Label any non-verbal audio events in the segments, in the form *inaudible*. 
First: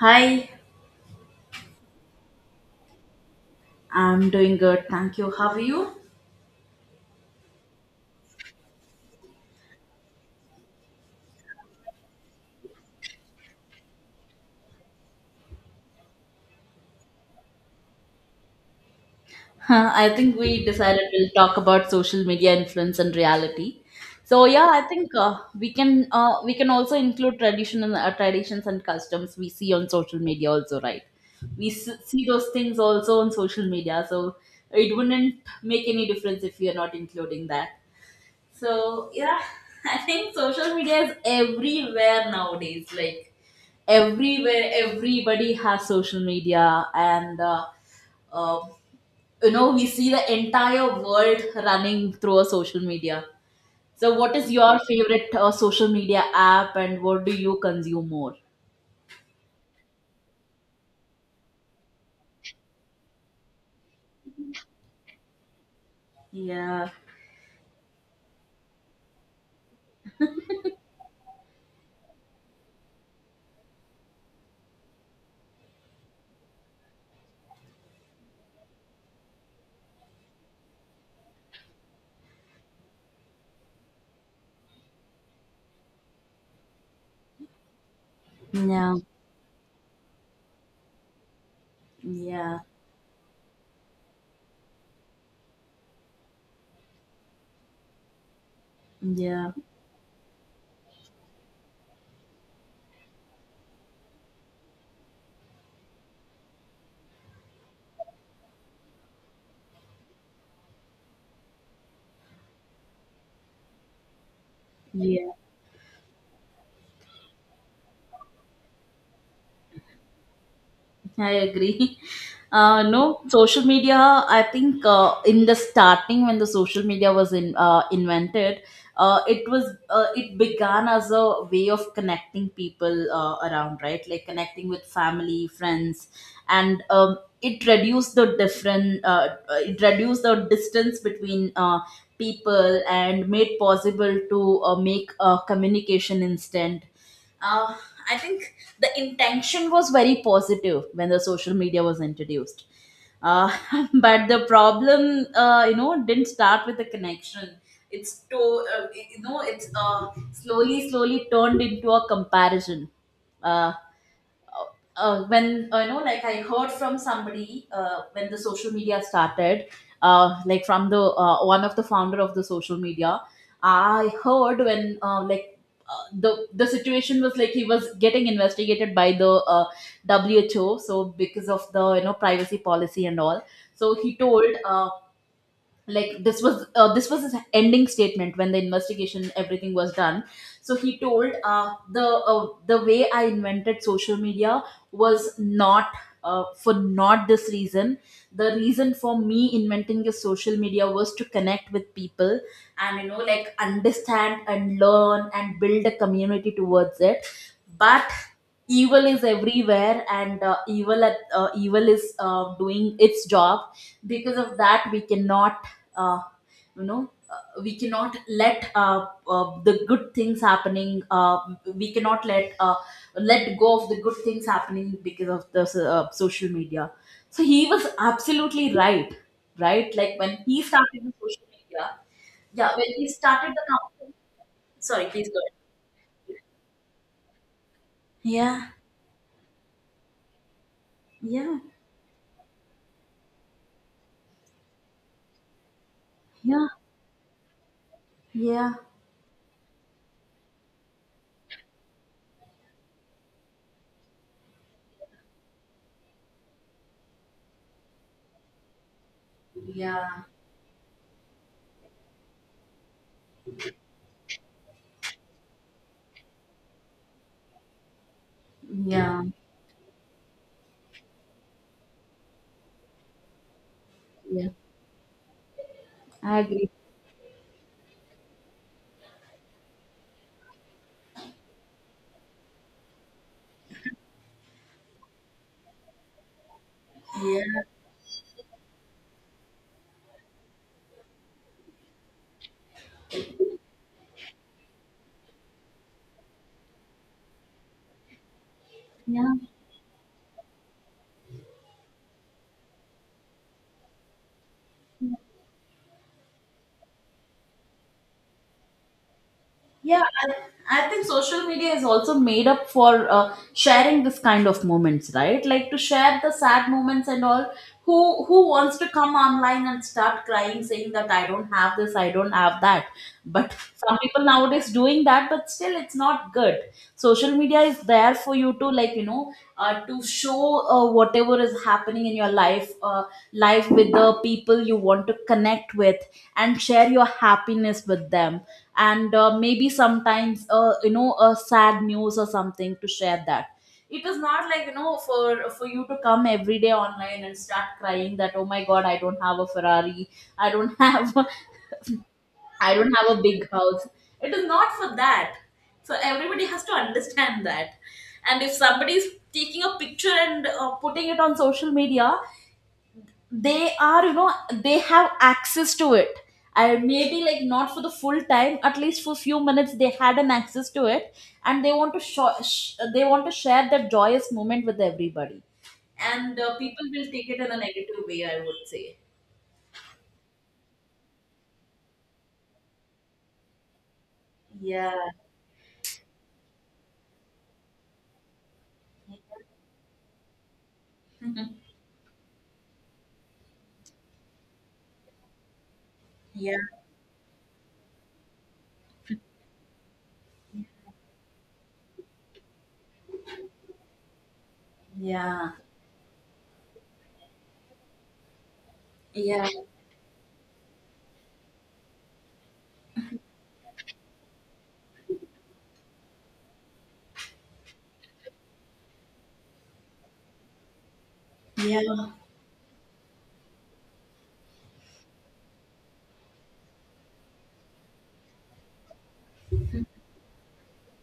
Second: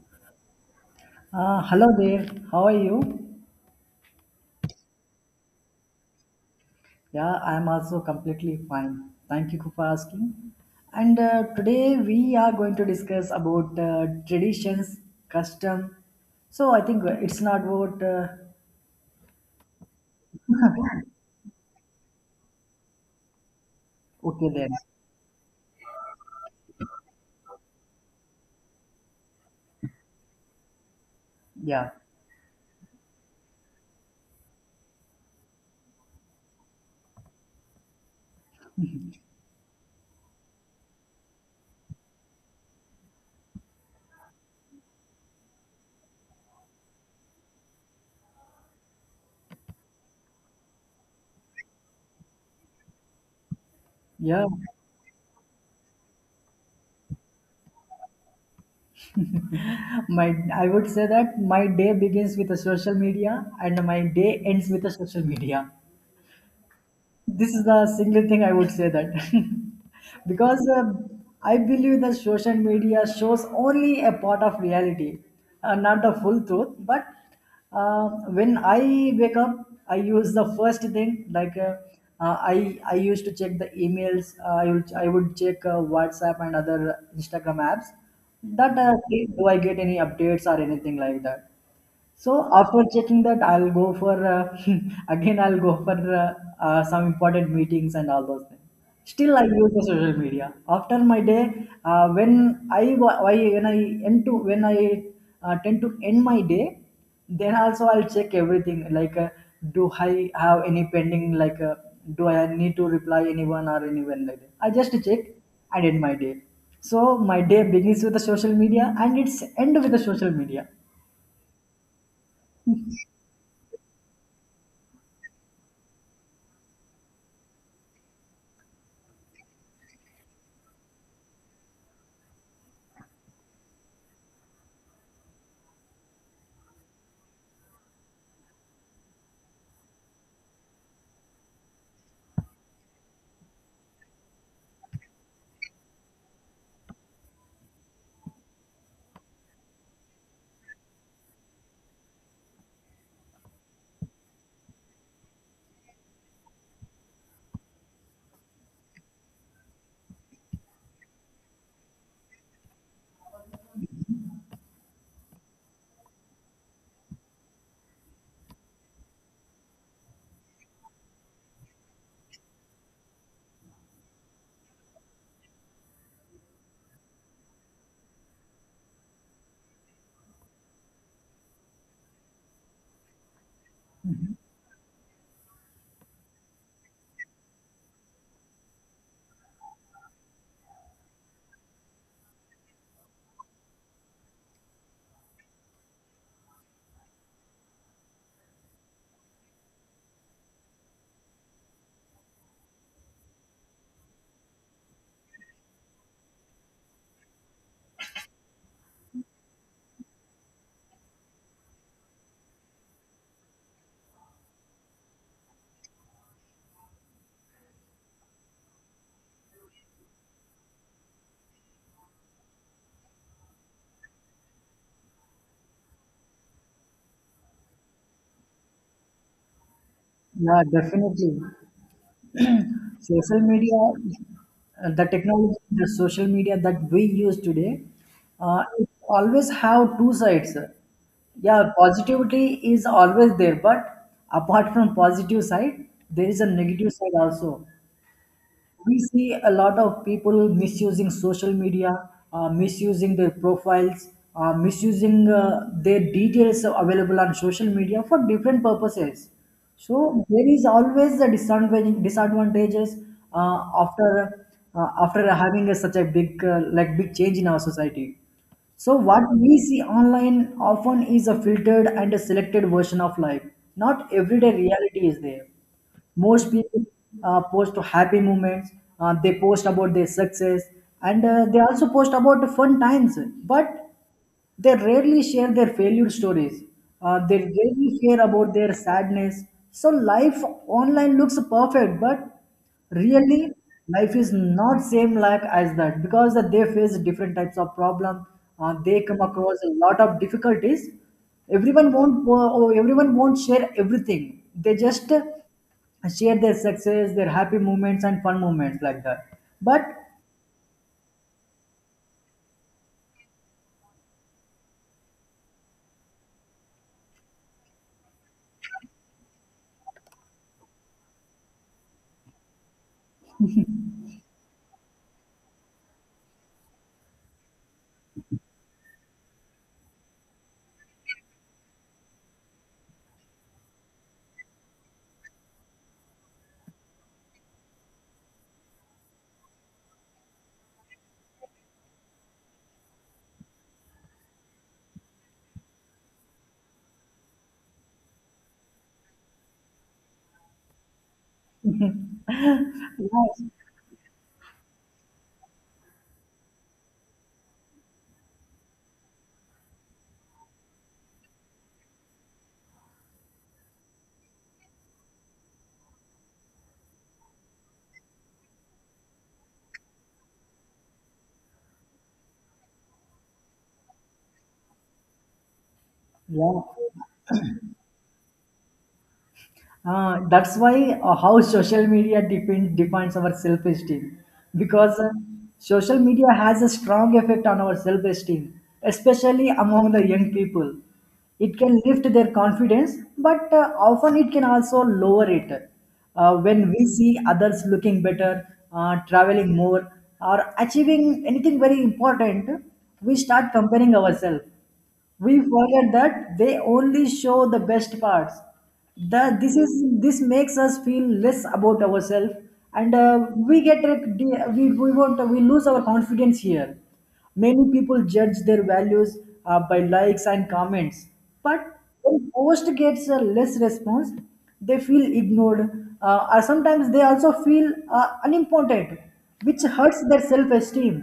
Hi, Hello there, how are you? I'm doing good. Thank you. How are you? Yeah, I'm also completely fine. Thank you for asking. And today we are going to discuss about traditions, custom. So I think it's not about I think we decided we'll talk about social media influence and reality. So okay yeah, then. I think we can we can also include tradition and traditions and customs we see on social media also, right? We Yeah, s- see those things also on social media, so it wouldn't make any difference if we are not including that. So yeah, *laughs* I think social media is everywhere nowadays. Like everywhere, everybody has social media, and uh, you know we see the entire world running through a social media. So, what yeah. is your favorite social media app, and what do you consume more? My, I would say that my day begins with the social media and my day ends with the social media. Yeah, This is the single thing I would say that, *laughs* because I believe that social media shows only a part of reality, not the full truth. But when I wake up, I use the first thing like I used to check the emails. I would check WhatsApp and other Instagram apps. That yeah, See, do I get any updates or anything like that? So yeah, after checking that, I'll go for *laughs* again. I'll go for some important meetings and all those things. Still, I yeah, use the social media after my day. When I wa- why when I end to when I tend to end my day, then also I'll check everything. Like, do I have any pending? Like, do I need to reply anyone or anyone like that? I just check yeah. and end my day. So my day begins with the social media and it's end with the social media. I agree. *laughs* No, social media. I think in the starting when the social media was invented, uh, it was it began as a way of connecting people around, right? Like connecting with family, friends, and it reduced the different. It reduced the distance between people and made possible to make communication instant. uh, I think the intention was very positive when the social media was introduced. Uh, *laughs* but the problem, you know, didn't start with the connection. It's to, you know, it's slowly, slowly turned into a comparison. Uh, when you know, like, I heard from somebody when the social media started, like from the one of the founder of the social media, I heard when the situation was like he was getting investigated by the uh, WHO, so because of the, you know, privacy policy and all. So he told, like, this was his ending statement when the investigation, everything was done. So he told, the way I invented social media was not for not this reason. The reason for me inventing the social media was to connect with people and, you know, like understand and learn and build a community towards it. But evil is everywhere, and evil is doing its job. Because of that, we cannot uh, you know, we cannot let the good things happening, we cannot let let go of the good things happening because of the social media. So he was absolutely right. Right, like when he Yeah, started the definitely. social media, yeah, when he Social started the media, company. The Sorry, please go technology, the social ahead. media that we use today, Yeah, it always have two sides. yeah, Yeah, positivity is always there, but apart from positive side, there is a yeah, negative side also. yeah, We see a lot of people misusing social media, misusing their profiles, misusing their details available on social media for different purposes. So yeah, there is always a disadvantage, disadvantages uh, after after having a, such a big like big change in our society. So yeah, what we see online often is a filtered and a selected version of life. Not yeah, everyday reality is there. I Most agree, people post happy moments, they post about their success, and they also post about the fun times, but they rarely share their failure stories. They yeah, rarely share about their sadness. So life online looks perfect, but really life is not same like as that because that they face different types of problem. They come yeah across a lot of difficulties. Everyone won't share everything. They just share their success, their happy moments and fun moments like that. But Yeah, I think social media is also made up for sharing this kind of moments, right? Like to share the sad moments and all. Who wants to come online and start crying, saying that I don't have this, I don't have that? But some people nowadays doing that, but still it's not good. Social media is there for you to, like, you know, to show whatever is happening in your life, life with the people you want to connect with, and share your happiness with them. And maybe sometimes you know, a sad news or something to share that. It is not like, you know, for you to come every day online and start crying that, oh my god, I don't have a ferrari, I don't have *laughs* I don't *laughs* have a yes, big house. It is not for that. So everybody has to understand that. And if somebody is taking a picture and putting it on social media, they are, you know, they have access to it. I maybe, like, not for the full time, at least for few minutes they had an access to it, and they want to they want to share that joyous moment with everybody. And yeah. people will take it in a negative way, I would say. That's why, how social media defines our self-esteem, Yeah because social media has a strong effect on our self-esteem, especially among the young people. It *laughs* can lift their confidence, but often it can also lower it. Yeah When we see others looking better, traveling more, or achieving anything very important, we start comparing ourselves. We yeah forget that they only show the best parts. that yeah this is this makes us feel less about ourselves, and we won't we lose our confidence here. Many people judge their values by likes and comments, but yeah when post gets less response, they feel ignored, or sometimes they also feel unimportant, which hurts their self-esteem.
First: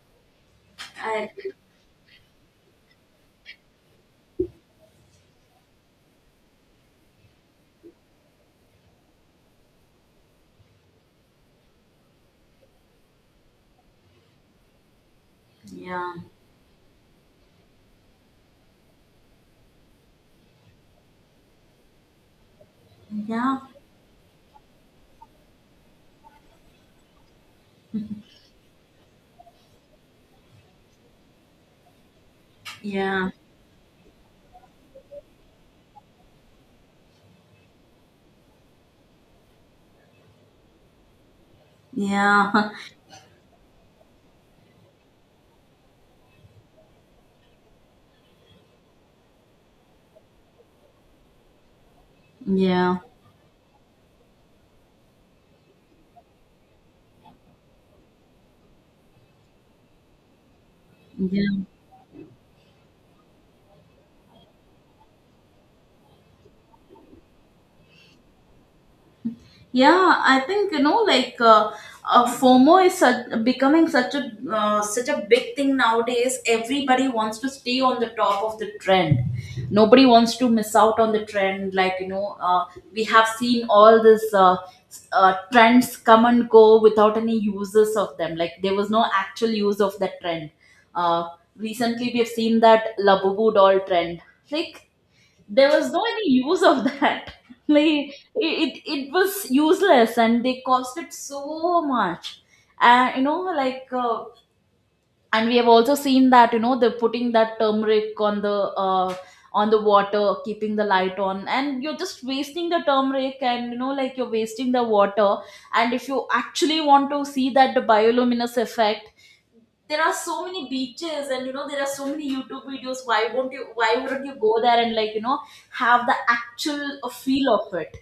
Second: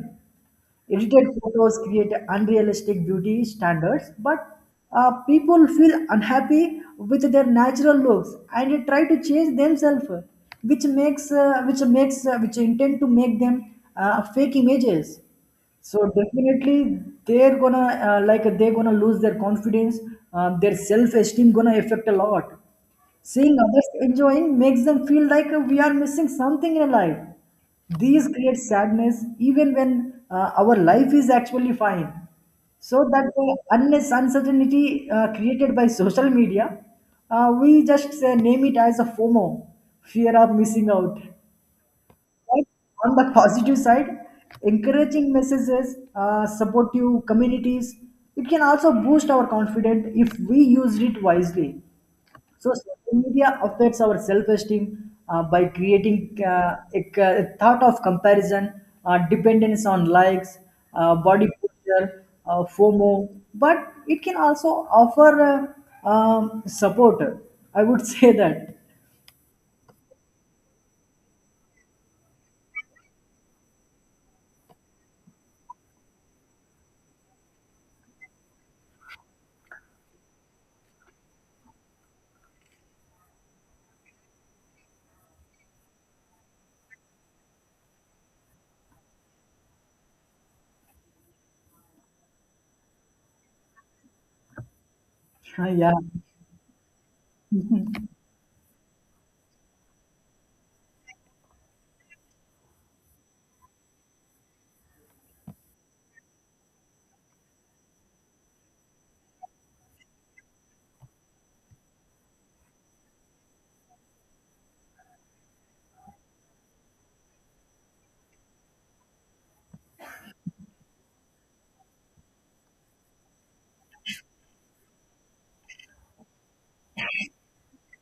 Edited I, photos create unrealistic beauty standards, but people feel unhappy with their natural looks and they try to change themselves, which makes which intend to make them fake images. So yeah definitely they're gonna like they're gonna lose their confidence. Their self-esteem gonna affect a lot. yeah Seeing others enjoying makes them feel like we are missing something in life. These create sadness even when our life is actually fine. So that yeah unless uncertainty created by social media, we just say, name it as a FOMO, fear of missing out. Right? yeah On the positive side, encouraging messages, supportive communities, it can also boost our confidence if we use it wisely. So *laughs* yeah social media affects our self-esteem by creating thought of comparison, dependence on likes, body yeah posture, FOMO. But it can also offer support. I would *laughs* say that. Yeah, I think, you know, like, FOMO is such, becoming such a such a big thing nowadays. Everybody wants to stay on the top of the trend. Nobody wants to miss out on the trend. Like, you know, we have seen all this trends come and go without any uses of them. Like there was no actual use of that trend. Uh, recently, we have seen that Labubu doll trend. Like, there was Yeah. no any use of that *laughs* like it was useless and they cost it so much. And you know, like, and we have also seen that, you know, they're putting that turmeric on the water, keeping the light on, and you're just wasting the turmeric, and, you know, like you're wasting the water. And if you actually want to see that bioluminous effect, there are so many beaches, and, you know, there are so many youtube videos. Why won't you, why wouldn't you go there and, like, you know, have the actual feel of it.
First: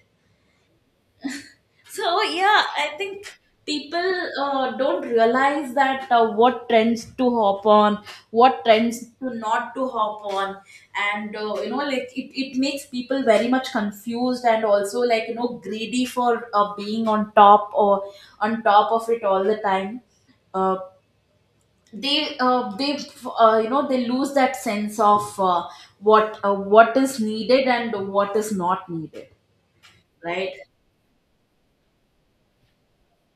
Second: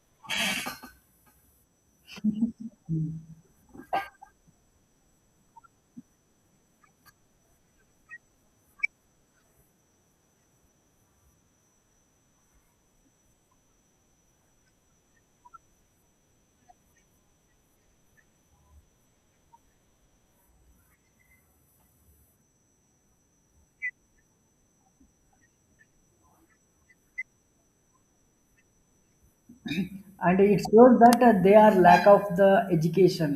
So yeah, I think people don't realize that what trends to hop on, what trends to not to hop on. And you know, like, it makes people very much confused and also, like, you know, greedy for being on top or on top of it all the time. Uh, they You know, they lose that sense of what, what is needed and what is not needed, And right. it shows that they are lack of the education.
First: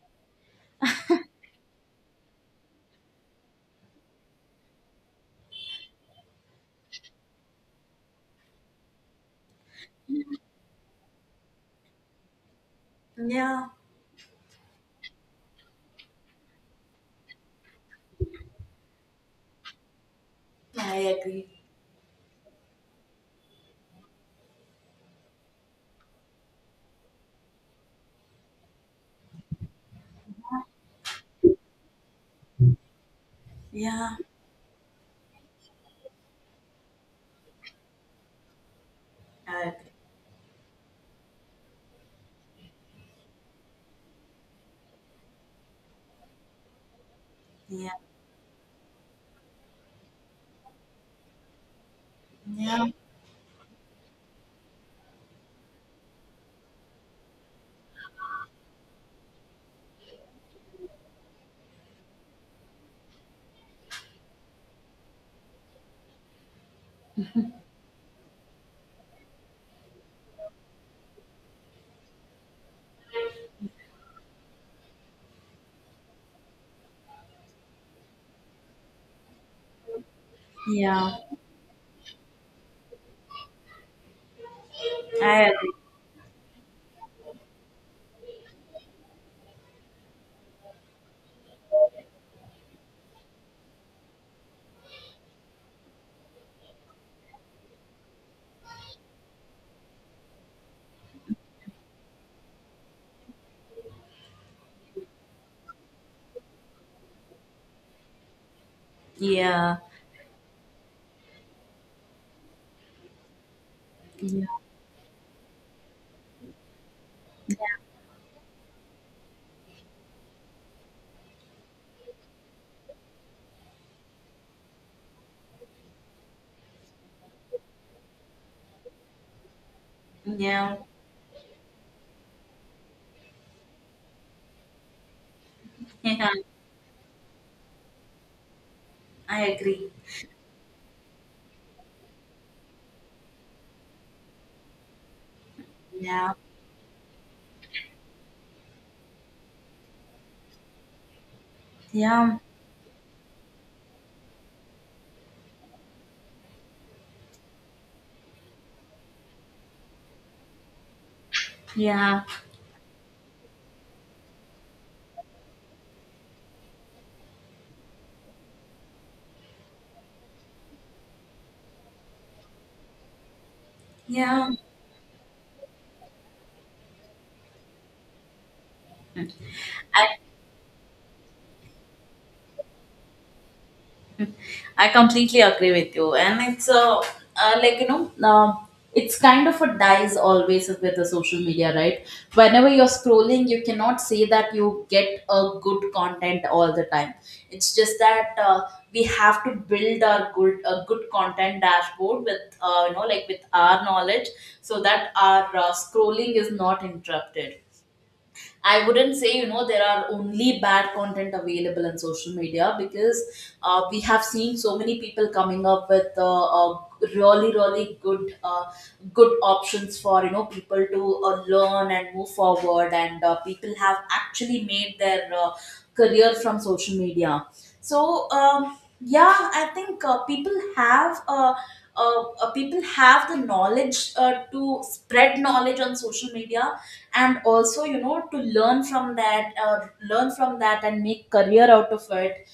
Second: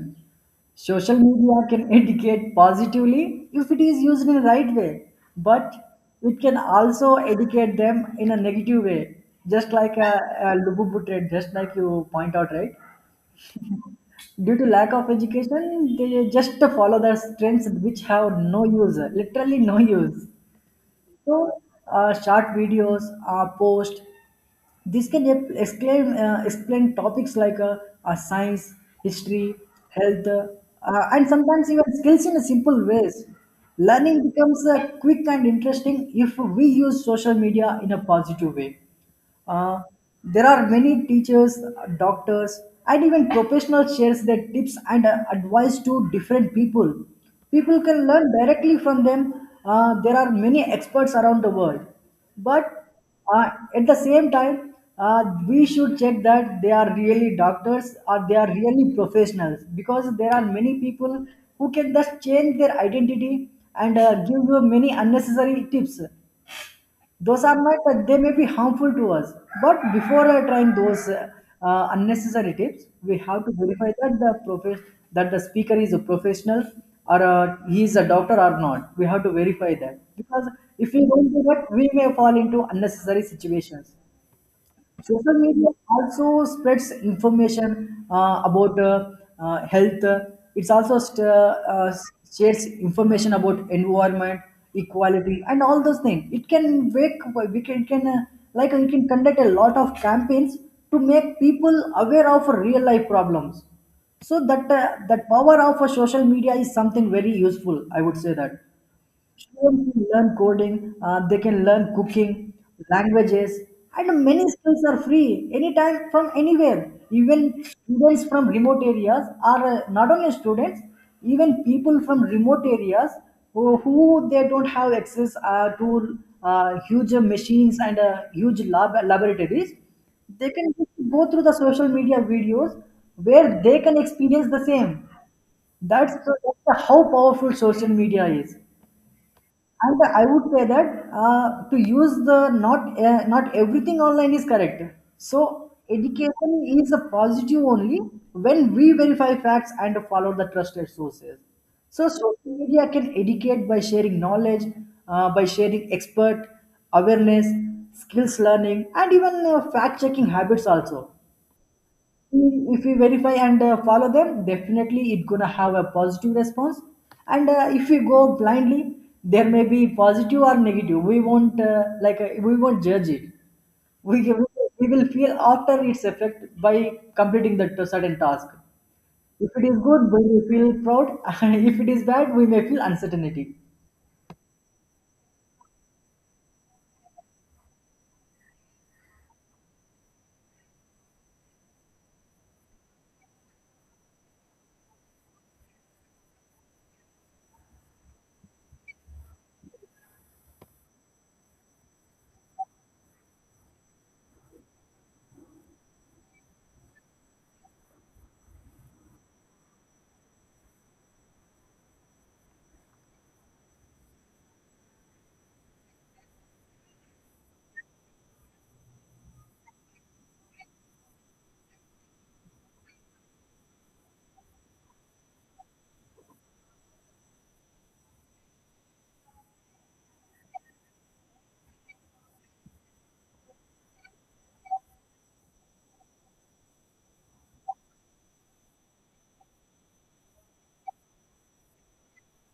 Social media can *laughs* educate positively if it is used in the right way, but it can also educate them in a negative way, just like a lububu trend, just like you point out, right? Yeah, Due to lack of education they just follow the trends which have no use, literally no use. I So agree. Short videos, post, this can explain topics like science, history, health, and sometimes even skills in a simple ways. Yeah, Learning becomes quick and interesting if we use social media in a positive way. I Uh, agree. there are many teachers, doctors, and even professionals shares their tips and advice to different people. People Yeah, can learn directly from them. There are many experts around the world, but yeah uh, at the same time we should check that they are really doctors or they are really professionals, because there are many people who can just change their identity and give you many unnecessary tips. Those are not they may be harmful to us. But before trying those unnecessary tips, we have to verify that that the speaker is a professional or he is a doctor or not. We have to verify that because if we yeah, don't do that we may fall into unnecessary situations. Social I media agree. also spreads information about health. It's also st- uh, shares information about environment, equality, and all those things. It can wake it can like we can conduct a lot of campaigns to make people aware of real life problems. So that that power of a social media is something very useful. I would say that. Yeah, Children can learn coding, they can learn cooking, languages, and many skills are free anytime from anywhere. Even students from remote areas are Not only students, even people from remote areas who they don't have access to huge machines and huge laboratories, yeah they can yeah, just go through the social media videos where they can experience the same. *laughs* Yeah, That's how powerful social media is. I agree. And I would say that to use the not everything online is correct. So Yeah, education is a positive only when we verify facts and follow the trusted sources. So social yeah, media can educate by sharing knowledge, by sharing expert awareness, skills learning, and even fact checking habits also. yeah, If we verify and follow them, definitely it gonna have a positive response, and if we go blindly there may be positive or negative. We won't we won't judge it. we, yeah. we will feel after its effect by completing certain task. If it is good we will feel proud. *laughs* If it is bad we may feel uncertainty. I completely agree with you, and it's like, you know, it's kind of a dies always with the social media, right? Whenever you're scrolling, you cannot say that you get a good content all the time. It's just that we have to build our good content dashboard with, you know, like with our knowledge, so that our scrolling is not interrupted. I wouldn't say, you know, there are only bad content available on social media, because we have seen so many people coming up with uh, really, really good, good options for, you know, people to learn and move forward, and people have actually made their career from social media. So yeah, I think people have. People have the knowledge to spread knowledge on social media, and also, you know, to learn from that, learn from that and make career out of it.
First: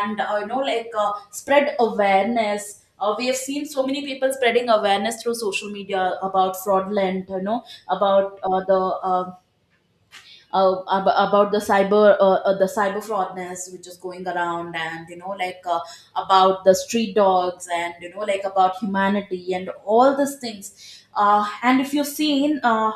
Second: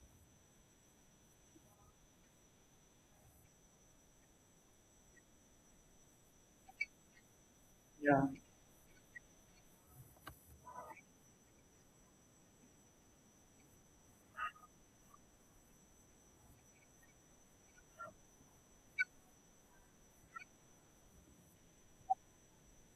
And you know, like, spread awareness. Uh, we have seen so many people spreading awareness through social media about fraudulent, you know, Yeah. about about the cyber fraudness which is going around, and, you know, like, about the street dogs, and, you know, like, about humanity and all these things. Uh, and if you've seen, uh,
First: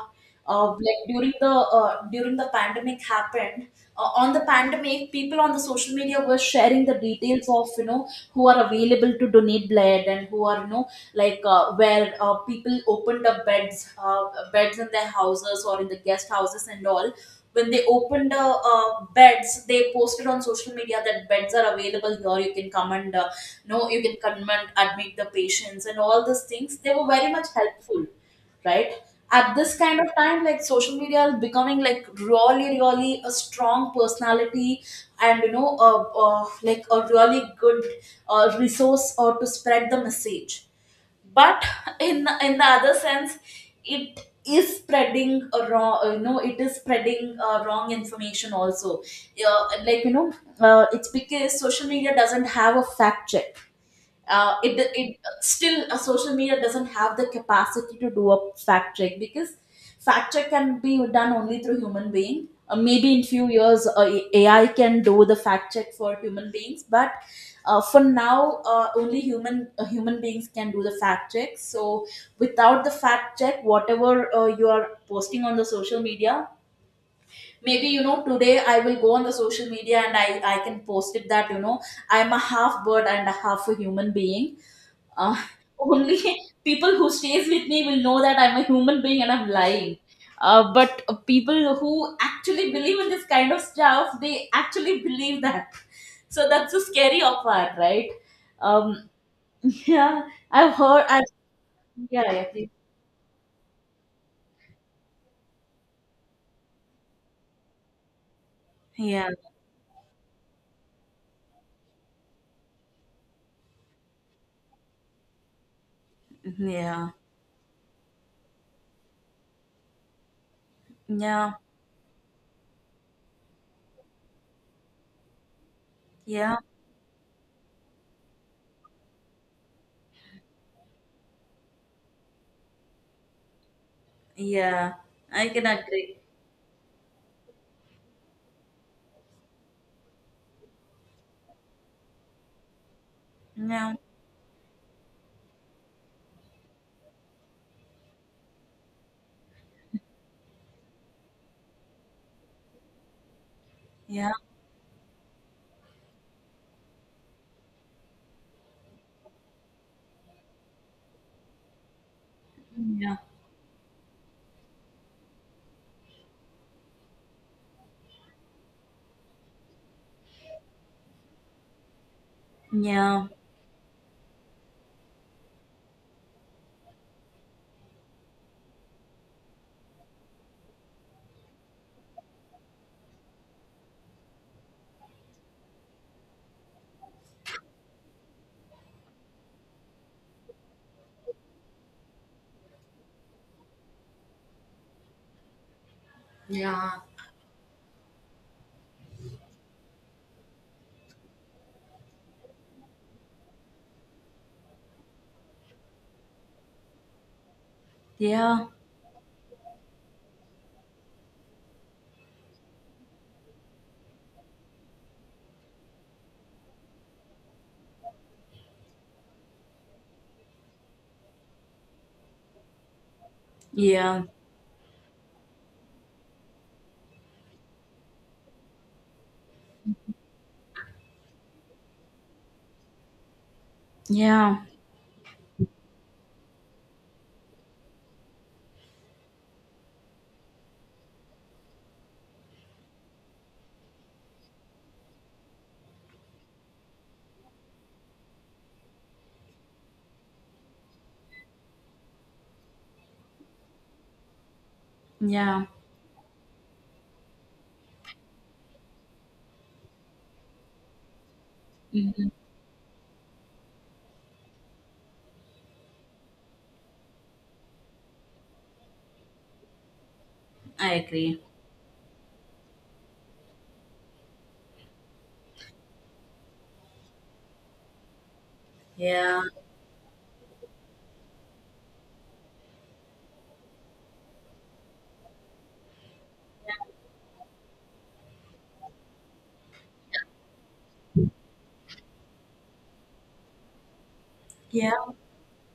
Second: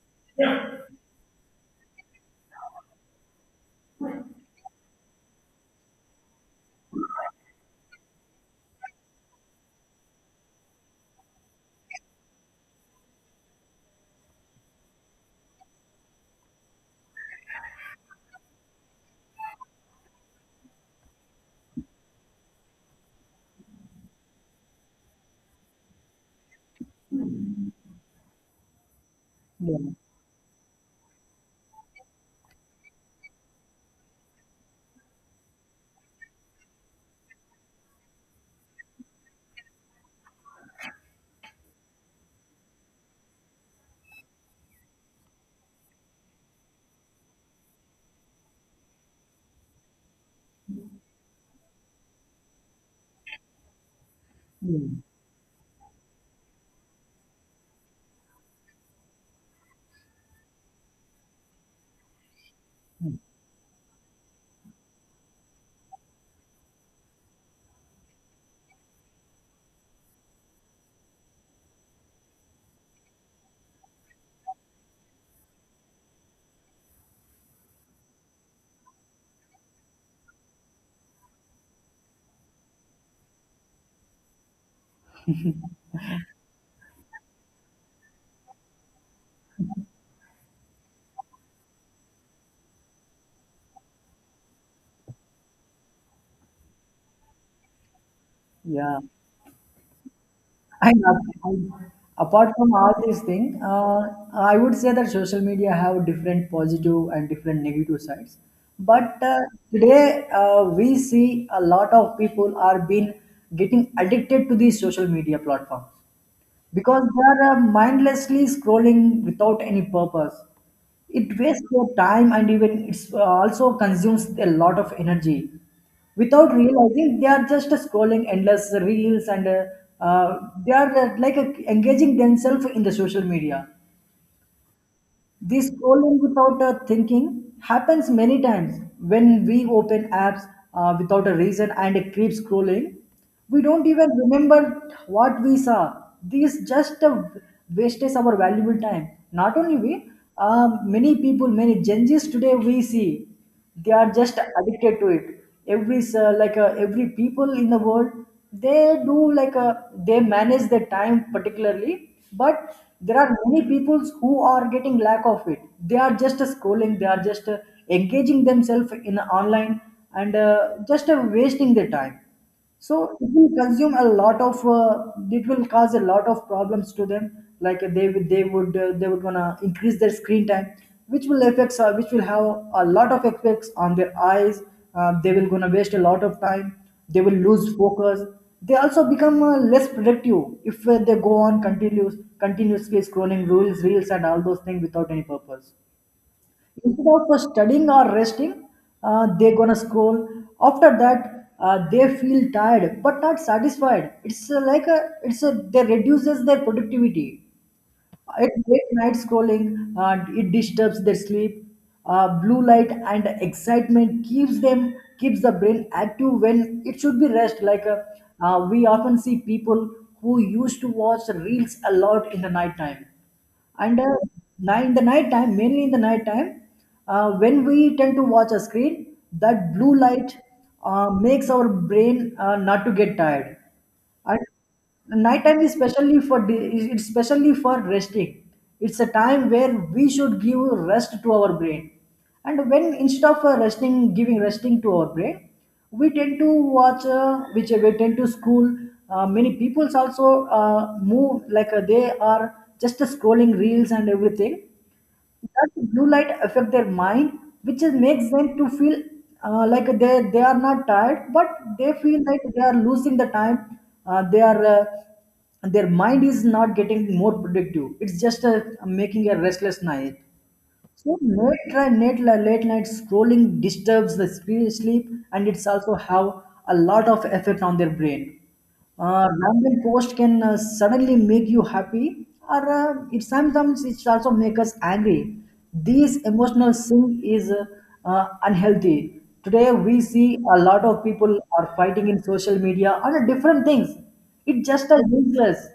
uh, like during the pandemic happened, on the pandemic, people on the social media were sharing the details of, you know, who are available to donate blood, and who are, you know, like, where people opened up beds, beds in their houses or in the guest houses and all. When they opened beds, they posted on social media that beds are available here, you can come and you know, you can come and admit the patients, and all these things, they were very much helpful, right? At this yeah kind of time, like, social media is becoming like really, really a strong personality, and, you know, a, like a really good resource or to spread the message. But in the other sense, it is spreading a wrong, you know, it is spreading wrong information also. Uh, like, you know, it's because social media doesn't have a fact check. It, yeah, it still Social media doesn't have the capacity to do a fact check, because fact check can be done only through human being. Uh, maybe in few years, ai can do the fact check for human beings, but for now, only human, human beings can do the fact check. So without the fact check, whatever you are posting on the social media, maybe, you know, today I will go on the social media and I can post it that, you know, I'm a half bird and a half a human being. Uh, *laughs* only people who stays with me will know that I'm a human being and I'm lying. But people who actually believe in this kind of stuff, they actually believe that. *laughs* So that's the scary of part, right? yeah. Um, *laughs* yeah, I've I heard. love it. Yeah, yeah, Apart please. from all these things, I would say that social media have different positive and different negative sides. But Yeah, today we see a lot of people are been getting addicted to these social media platforms because yeah, they are mindlessly scrolling without any purpose. It yeah, wastes their time and even it's also consumes a lot of energy. Without yeah, realizing, they are just scrolling endless reels, and uh, they are engaging themselves in the social media. yeah. I can This agree. scrolling without a thinking happens many times when we open apps without a reason and it keeps scrolling. We don't Yeah, even remember what we saw. This just a wastes our valuable time. Not only we, many people, many Gen Zs today we see they are yeah, just addicted to it. Every every people in the world, they do like they manage their time particularly, but yeah, there are many peoples who are getting lack of it. They are just scrolling, they are just engaging themselves in online, and just wasting their time. So yeah, it will consume a lot of. It will cause a lot of problems to them. Like they would gonna increase their screen time, which will which will have a lot of effects on their eyes. They will gonna waste a lot of time. They will lose focus. They also become less productive if they go on continuously scrolling reels, and all those things without any purpose. yeah, Instead of studying or resting, they gonna scroll. After that, they feel tired but not satisfied. It's like a, it's a, They reduces their productivity. At yeah, late night scrolling, it disturbs their sleep. Blue light and excitement keeps them keeps the brain active when it should be rest. We often see people who used to watch reels a lot in the night time and yeah, in the night time when we tend to watch a screen, that blue light makes our brain not to get tired, yeah, and nighttime is specially for resting. It's a time where we should give rest to our brain. And when instead of resting to our brain, we tend to school. Many peoples also move like they are just scrolling reels and everything, yeah. that blue light affect their mind, which is, makes them to feel like they are not tired, but they feel Hmm. like they are losing the time. They are Their mind is not getting more productive, it's just making a restless night. I So agree. Late night scrolling disturbs the sleep, and it's also have a lot of effect on their brain. Yeah. Random post can suddenly make you happy, or it sometimes it also make us angry. This emotional swing is unhealthy. Today we see a lot of people are fighting in social media on a different things. It just Yeah. a useless.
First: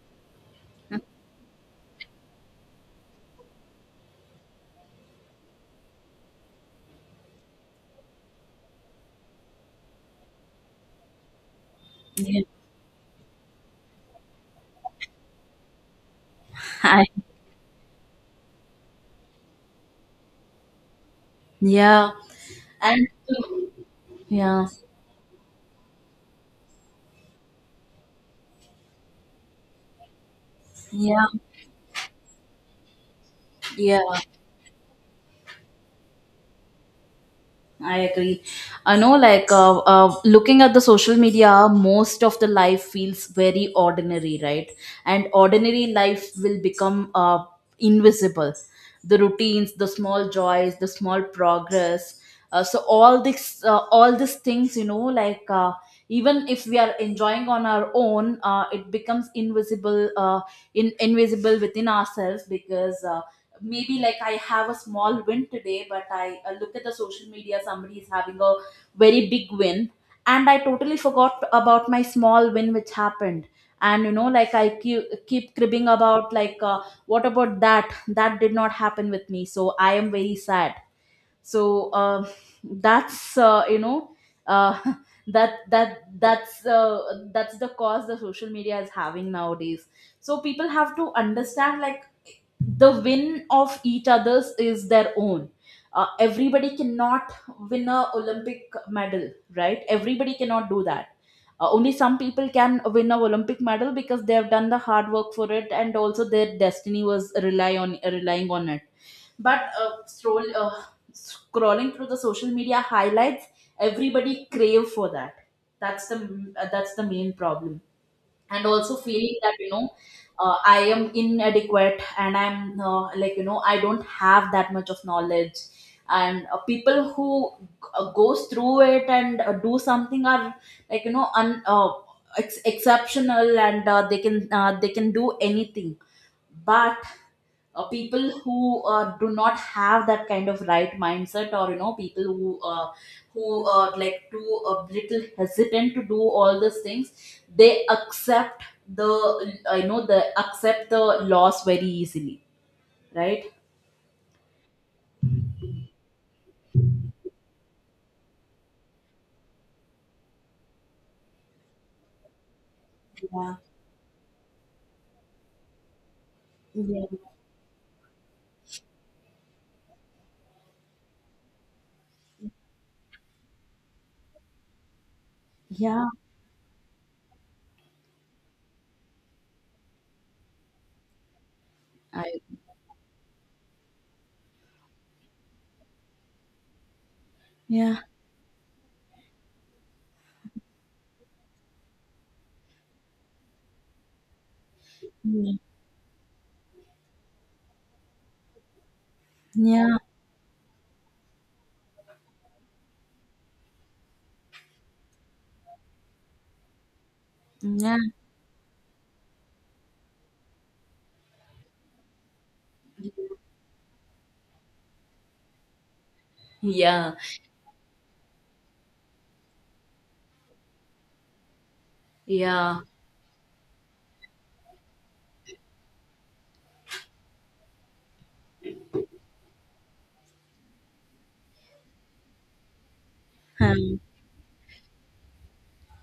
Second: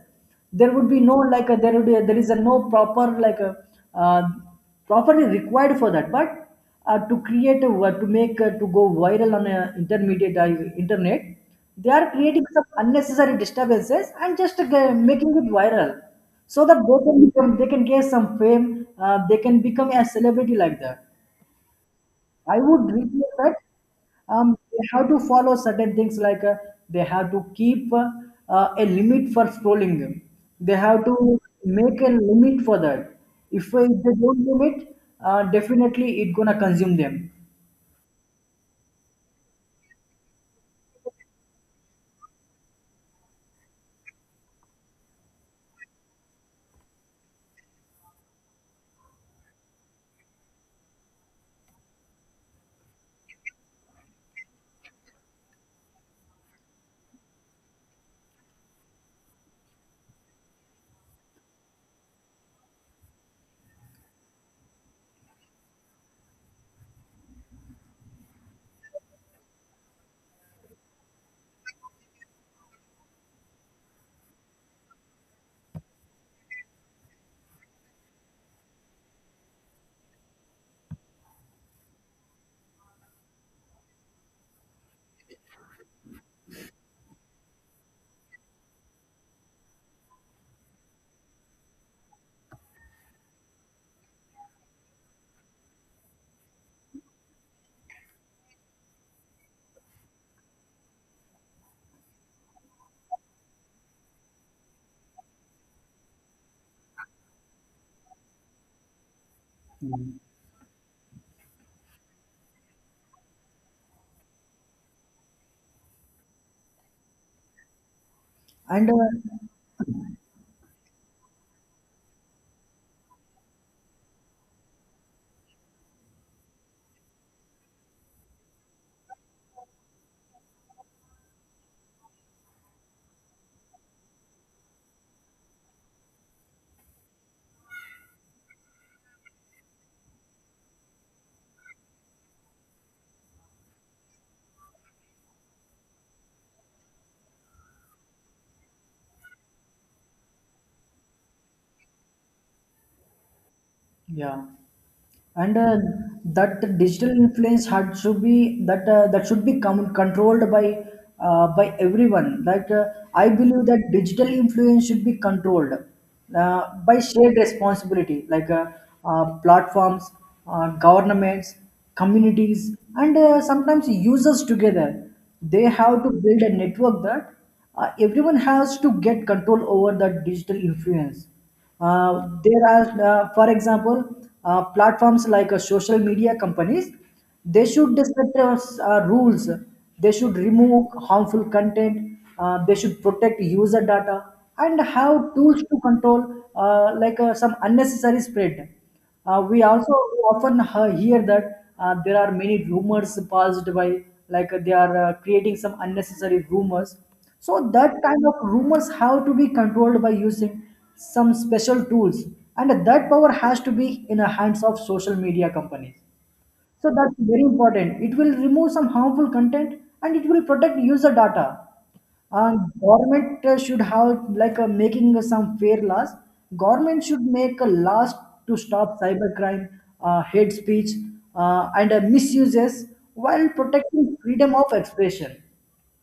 There would be *laughs* no like a, there would be there is a no proper like a uh, properly required for that. But to create a, to make to go viral on a intermediate internet, they are Yeah. creating some unnecessary disturbances and just making it viral so that they I, can become, they can get some fame, they can become a celebrity like that. yeah. I would And really that yeah. they have to follow certain things, like they have to keep a limit for scrolling. They have Yeah. to make a limit for that. If Yeah. they don't limit, definitely it gonna consume them. I agree. I know, like, looking at the social media, most of the life feels very ordinary, right? And ordinary life will become invisible. The routines, the small joys, the small progress. So all these things, like, even if we are enjoying on our own, it becomes invisible, in invisible within ourselves, because maybe like I have a small win today, but I look at the social media, somebody is having a very big win, and I totally forgot about my small win which happened. And you know, like I keep cribbing about like, what about that? That did not happen with me, so I am very sad. So that's uh, you know, uh, *laughs* that's the cause the social media is having nowadays. So people have to understand, like, the win of each other's is their own. Everybody cannot win a Olympic medal, right? Everybody cannot do that. Only some people can win a Olympic medal because they have done the hard work for it, and also their destiny was relying on it. But scrolling through the social media highlights, everybody crave for that. That's the uh, that's the main problem, and And also feeling that, I am inadequate, and I'm like, I don't have that much of knowledge. And people who goes through it and do something are, like, exceptional, and they can do anything. But people who do not have that kind of right mindset, or people who like too a little hesitant to do all these things, they accept the, uh, you know the accept the loss very easily, right? yeah. And that digital influence had to be that that should be controlled by everyone. Like I Yeah. believe that digital influence should be controlled uh, by Yeah. shared responsibility, like platforms, governments, communities, and sometimes users together. They have Yeah. to build a network that everyone has to get control over that digital influence. I, There are, for example, platforms like social media companies. They should Yeah. set rules. They should remove harmful content. They should protect user data and have Yeah. tools to control some unnecessary spread. We also Yeah. often hear that there are many rumors passed by, like they are creating some unnecessary rumors. So that kind of rumors have to be controlled by using some special tools, and that power has to be in the hands of social media companies. So Yeah, that's very important. It will remove some harmful content and it will protect user data. And yeah. government should have like making some fair laws. Government should make a laws to stop cybercrime, hate speech, and misuses while Um, protecting freedom of expression.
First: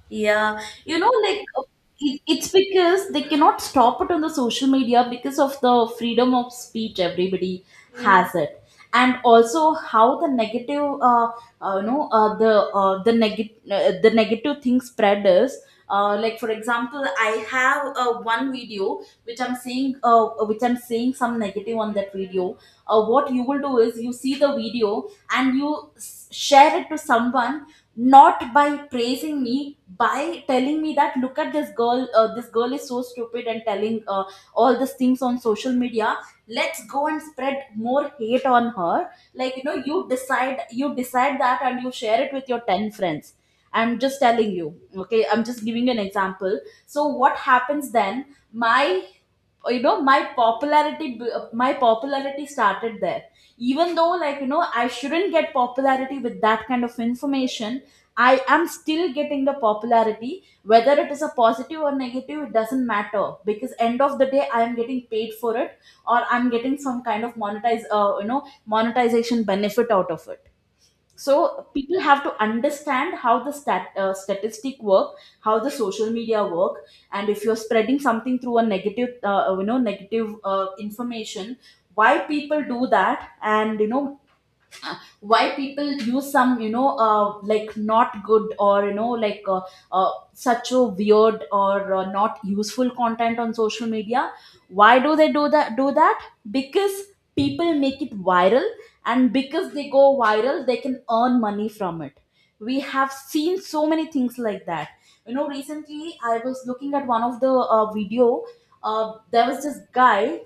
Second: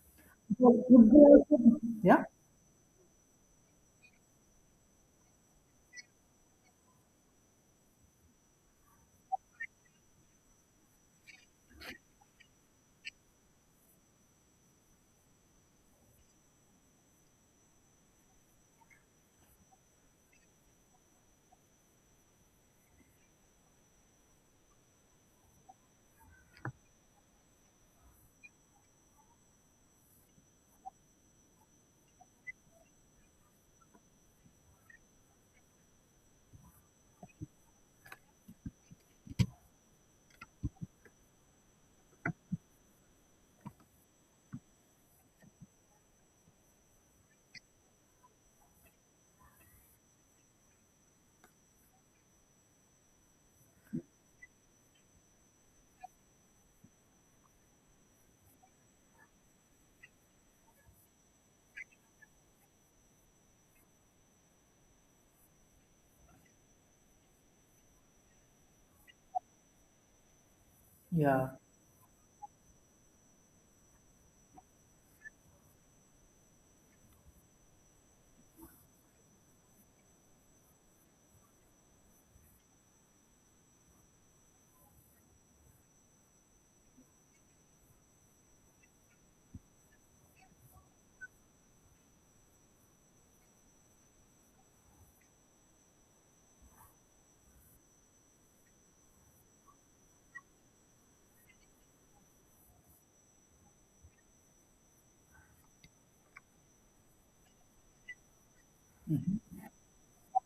Yeah, So, could they like, also- it, Yeah, it's because they cannot stop it on the social media, because of the freedom of speech everybody Mm. has it. And also how uh you know, uh, the the negative thing spread is. Like, for example, I have one video which I'm seeing some negative on that video. What you will do is, you see the video and you share it to someone, not by praising me, by telling me that look at this girl is so stupid, and telling all these things on social media. Let's go and spread more hate on her. Like, you decide that and you share it with your 10 friends. I'm just telling you, okay? I'm just giving you an example. So what happens then? My you know my popularity my popularity started there. Even though, like, I shouldn't get popularity with that kind of information, I am still getting the popularity, whether it is a positive or negative. It doesn't matter, because end of the day I am getting paid for it, or I'm getting some kind of monetize you know monetization benefit out of it. yeah. So people have to understand how the statistic work, how the social media work. And if you're spreading something through a negative you know negative information, why people do that? And why people use some, like, not good, or like such a weird, or not useful content on social media? Why do they do that? Because people make it viral, and because they go viral they can earn money from it. We have seen so many things like that. You know, recently I was looking at one of the video. There was this guy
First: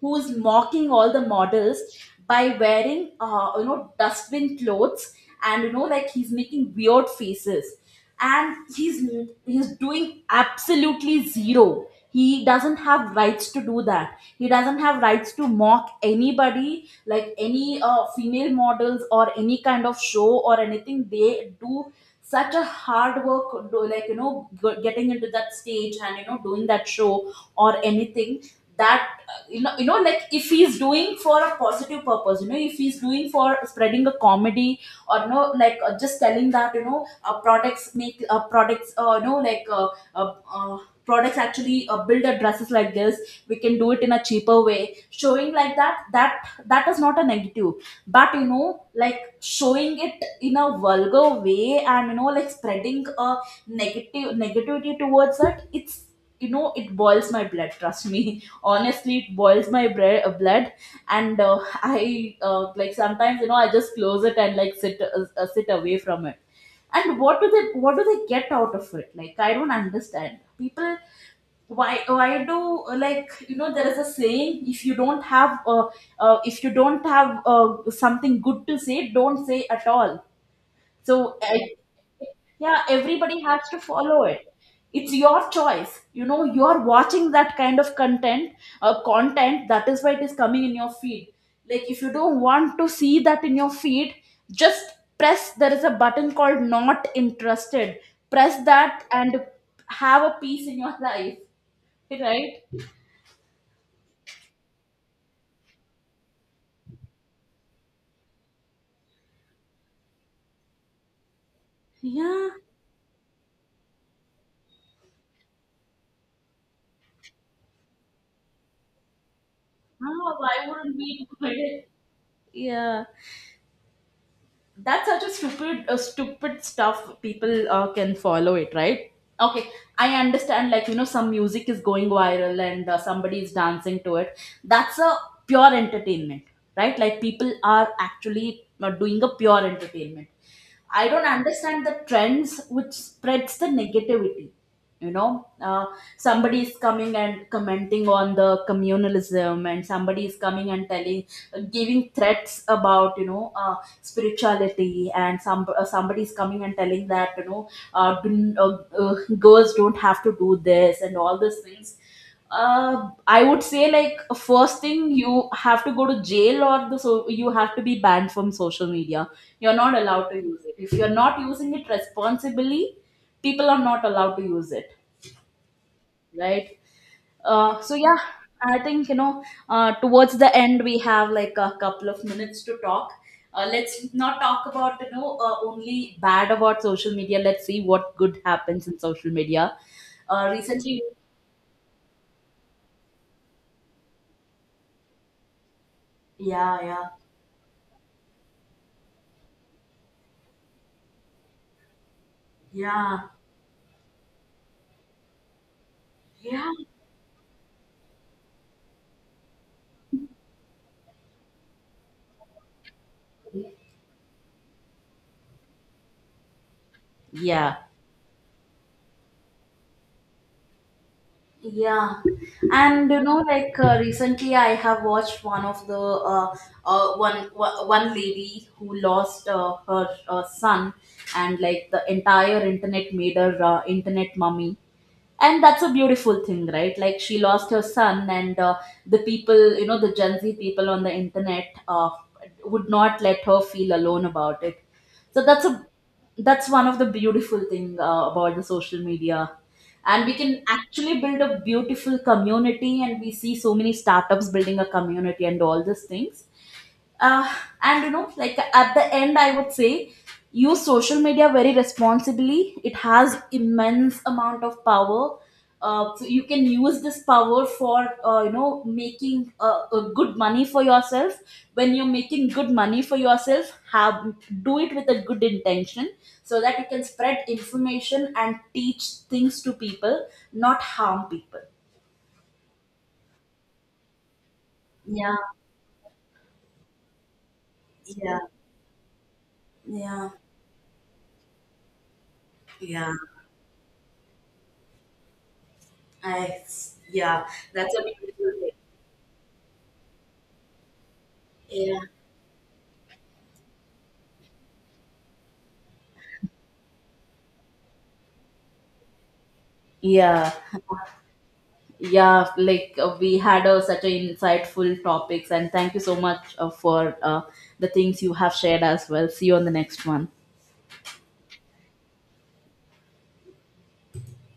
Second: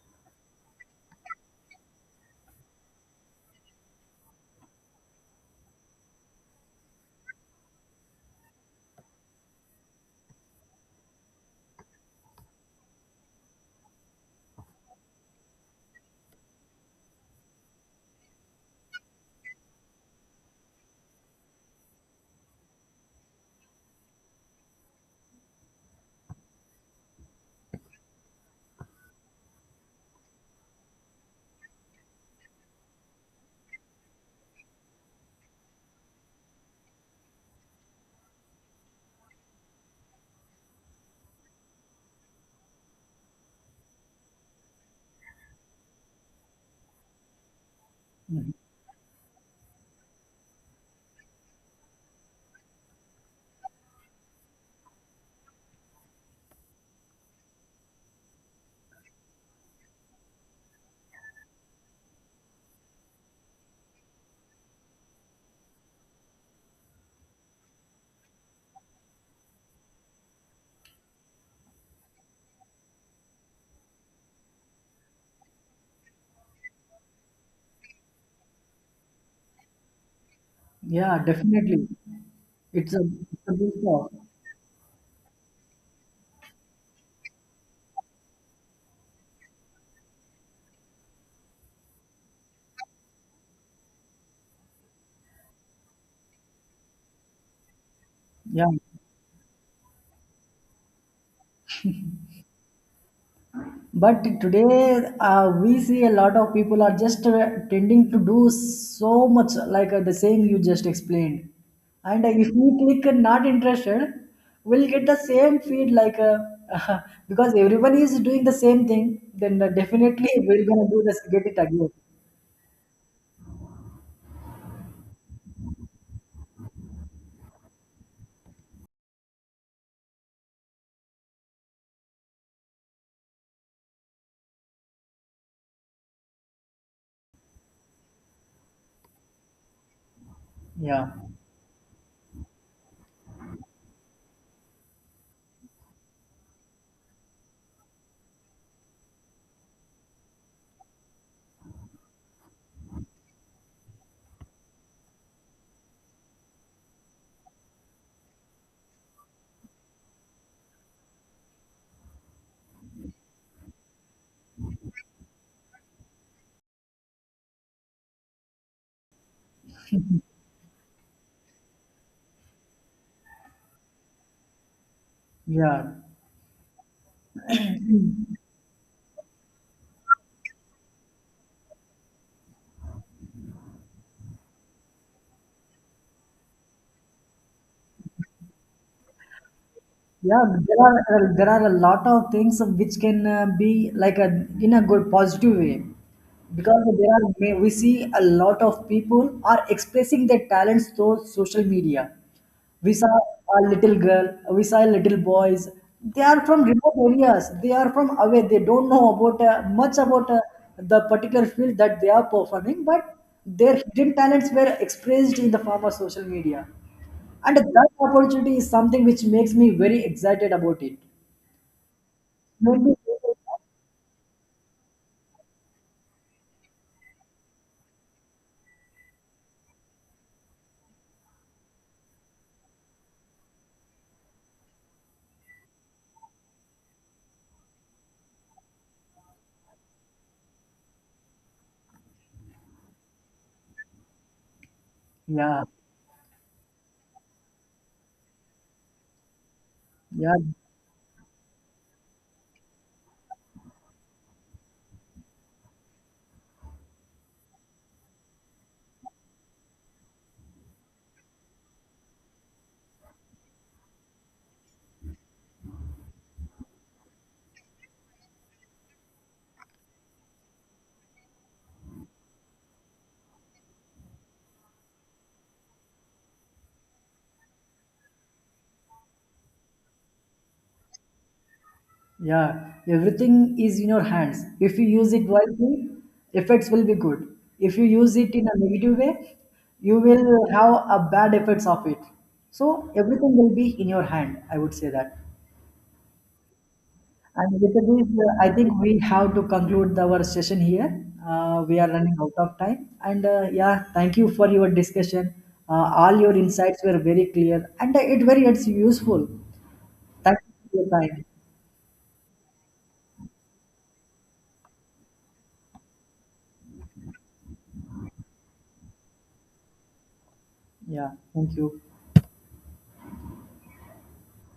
who's mocking all the models by wearing, dustbin clothes, and, like, he's making weird faces, and he's doing absolutely zero. He doesn't have rights to do that. He doesn't have rights to mock anybody, like any female models or any kind of show or anything they do such a hard work. Like, getting into that stage, and, doing that show or anything. That, like, if he's doing for a positive purpose, if he's doing for spreading a comedy, or, like, just telling that, uh, uh, products actually build a dresses like this. We can do it in a cheaper way, showing like that. That is not a negative. But, Mhm. Like, showing it in a vulgar way, and, like, spreading a negative negativity towards it. It boils my blood. Trust me. *laughs* Honestly, it boils my blood. And *laughs* I like, sometimes, I just close it and like sit away from it. And what do they get out of it? Like, I don't understand people. Why why do like you know there is a saying: if you don't have something good to say, don't say at all. Yeah, So, definitely. yeah, It's a, everybody it's a has big to law. follow it. It's your choice. You're watching that kind of content. That is why it is coming in your feed. Like, if you don't want to see that in your feed, just press. There is a button called "Not Interested." Press Yeah. that and have a peace in your *laughs* life, right? But today, we see a lot of people are just tending to do so much, like the same you just explained. And Yeah. if we click not interested, we'll get the same feed, like *laughs* because everyone is doing the same thing, then definitely Ah, we're why gonna wouldn't do this, we do get it it? again. Yeah. That's such a stupid stuff people can follow it, right? Okay, I understand, like, some music is going viral, and somebody is dancing to it. That's a pure entertainment, right? Like, people are actually doing a pure entertainment. I Yeah, don't understand the trends which spreads the negativity. You know, uh, somebody is coming and commenting on the communalism, and somebody is coming and giving threats about, spirituality, and somebody is coming and telling that, girls don't have to do this, and all these things. I would say, like, first thing, you have to go to jail, or the so you have to be banned from social media. You're not allowed to use it. If you're not using it responsibly, people are not allowed to use it, yeah. right? So yeah, I think, towards the end we have like a couple of minutes to talk. Let's not talk about, only bad about social media. Let's see what good happens in social media. Yeah, Uh, recently, there are a lot of things which can be like a in a good positive way, yeah, because yeah, there are we see a lot of people are expressing their talents through social media. We saw yeah, a little girl, we saw little boys. They are yeah. from remote areas. They are from away. They don't know about much about the particular field that they are performing, but their hidden talents were expressed in the form of social media. And Yeah. that opportunity is something which makes me very excited about it. Yeah, Maybe- and, like, recently, I have watched one of the one one one lady who lost her son, and like, the entire internet made her internet mummy. And that's a beautiful thing, right? Like, she lost her son, and the Gen Z people on the internet would not let her feel alone about it. So Yeah, that's one of the beautiful thing about the social media. And we yeah, can actually build a beautiful community, and we see so many startups building a community and all these things. Uh, and, like, at the end, I would say, use social media very responsibly. It has immense amount of power. So you can use this power for, making good money for yourself. When you're making good money for yourself, have do it with a good intention, so that you can spread information and teach things to people, not harm people. yeah. Everything is in your hands. If you use it Yeah, wisely, effects will be good. If you use it yeah, in a negative way, you will yeah, have a bad effects of it. So yeah. everything will be in your hand. I would say that. I yeah, And with this, that's a I beautiful thing. think we have to conclude our session here. We are Yeah. running out of time. And yeah, thank you for your discussion. All your insights were very clear and it's useful. Thank Yeah, you for your time. yeah. Like, we had such an insightful topics, and thank you so much for the things you have shared as well. See you on the next one. Yeah, thank you.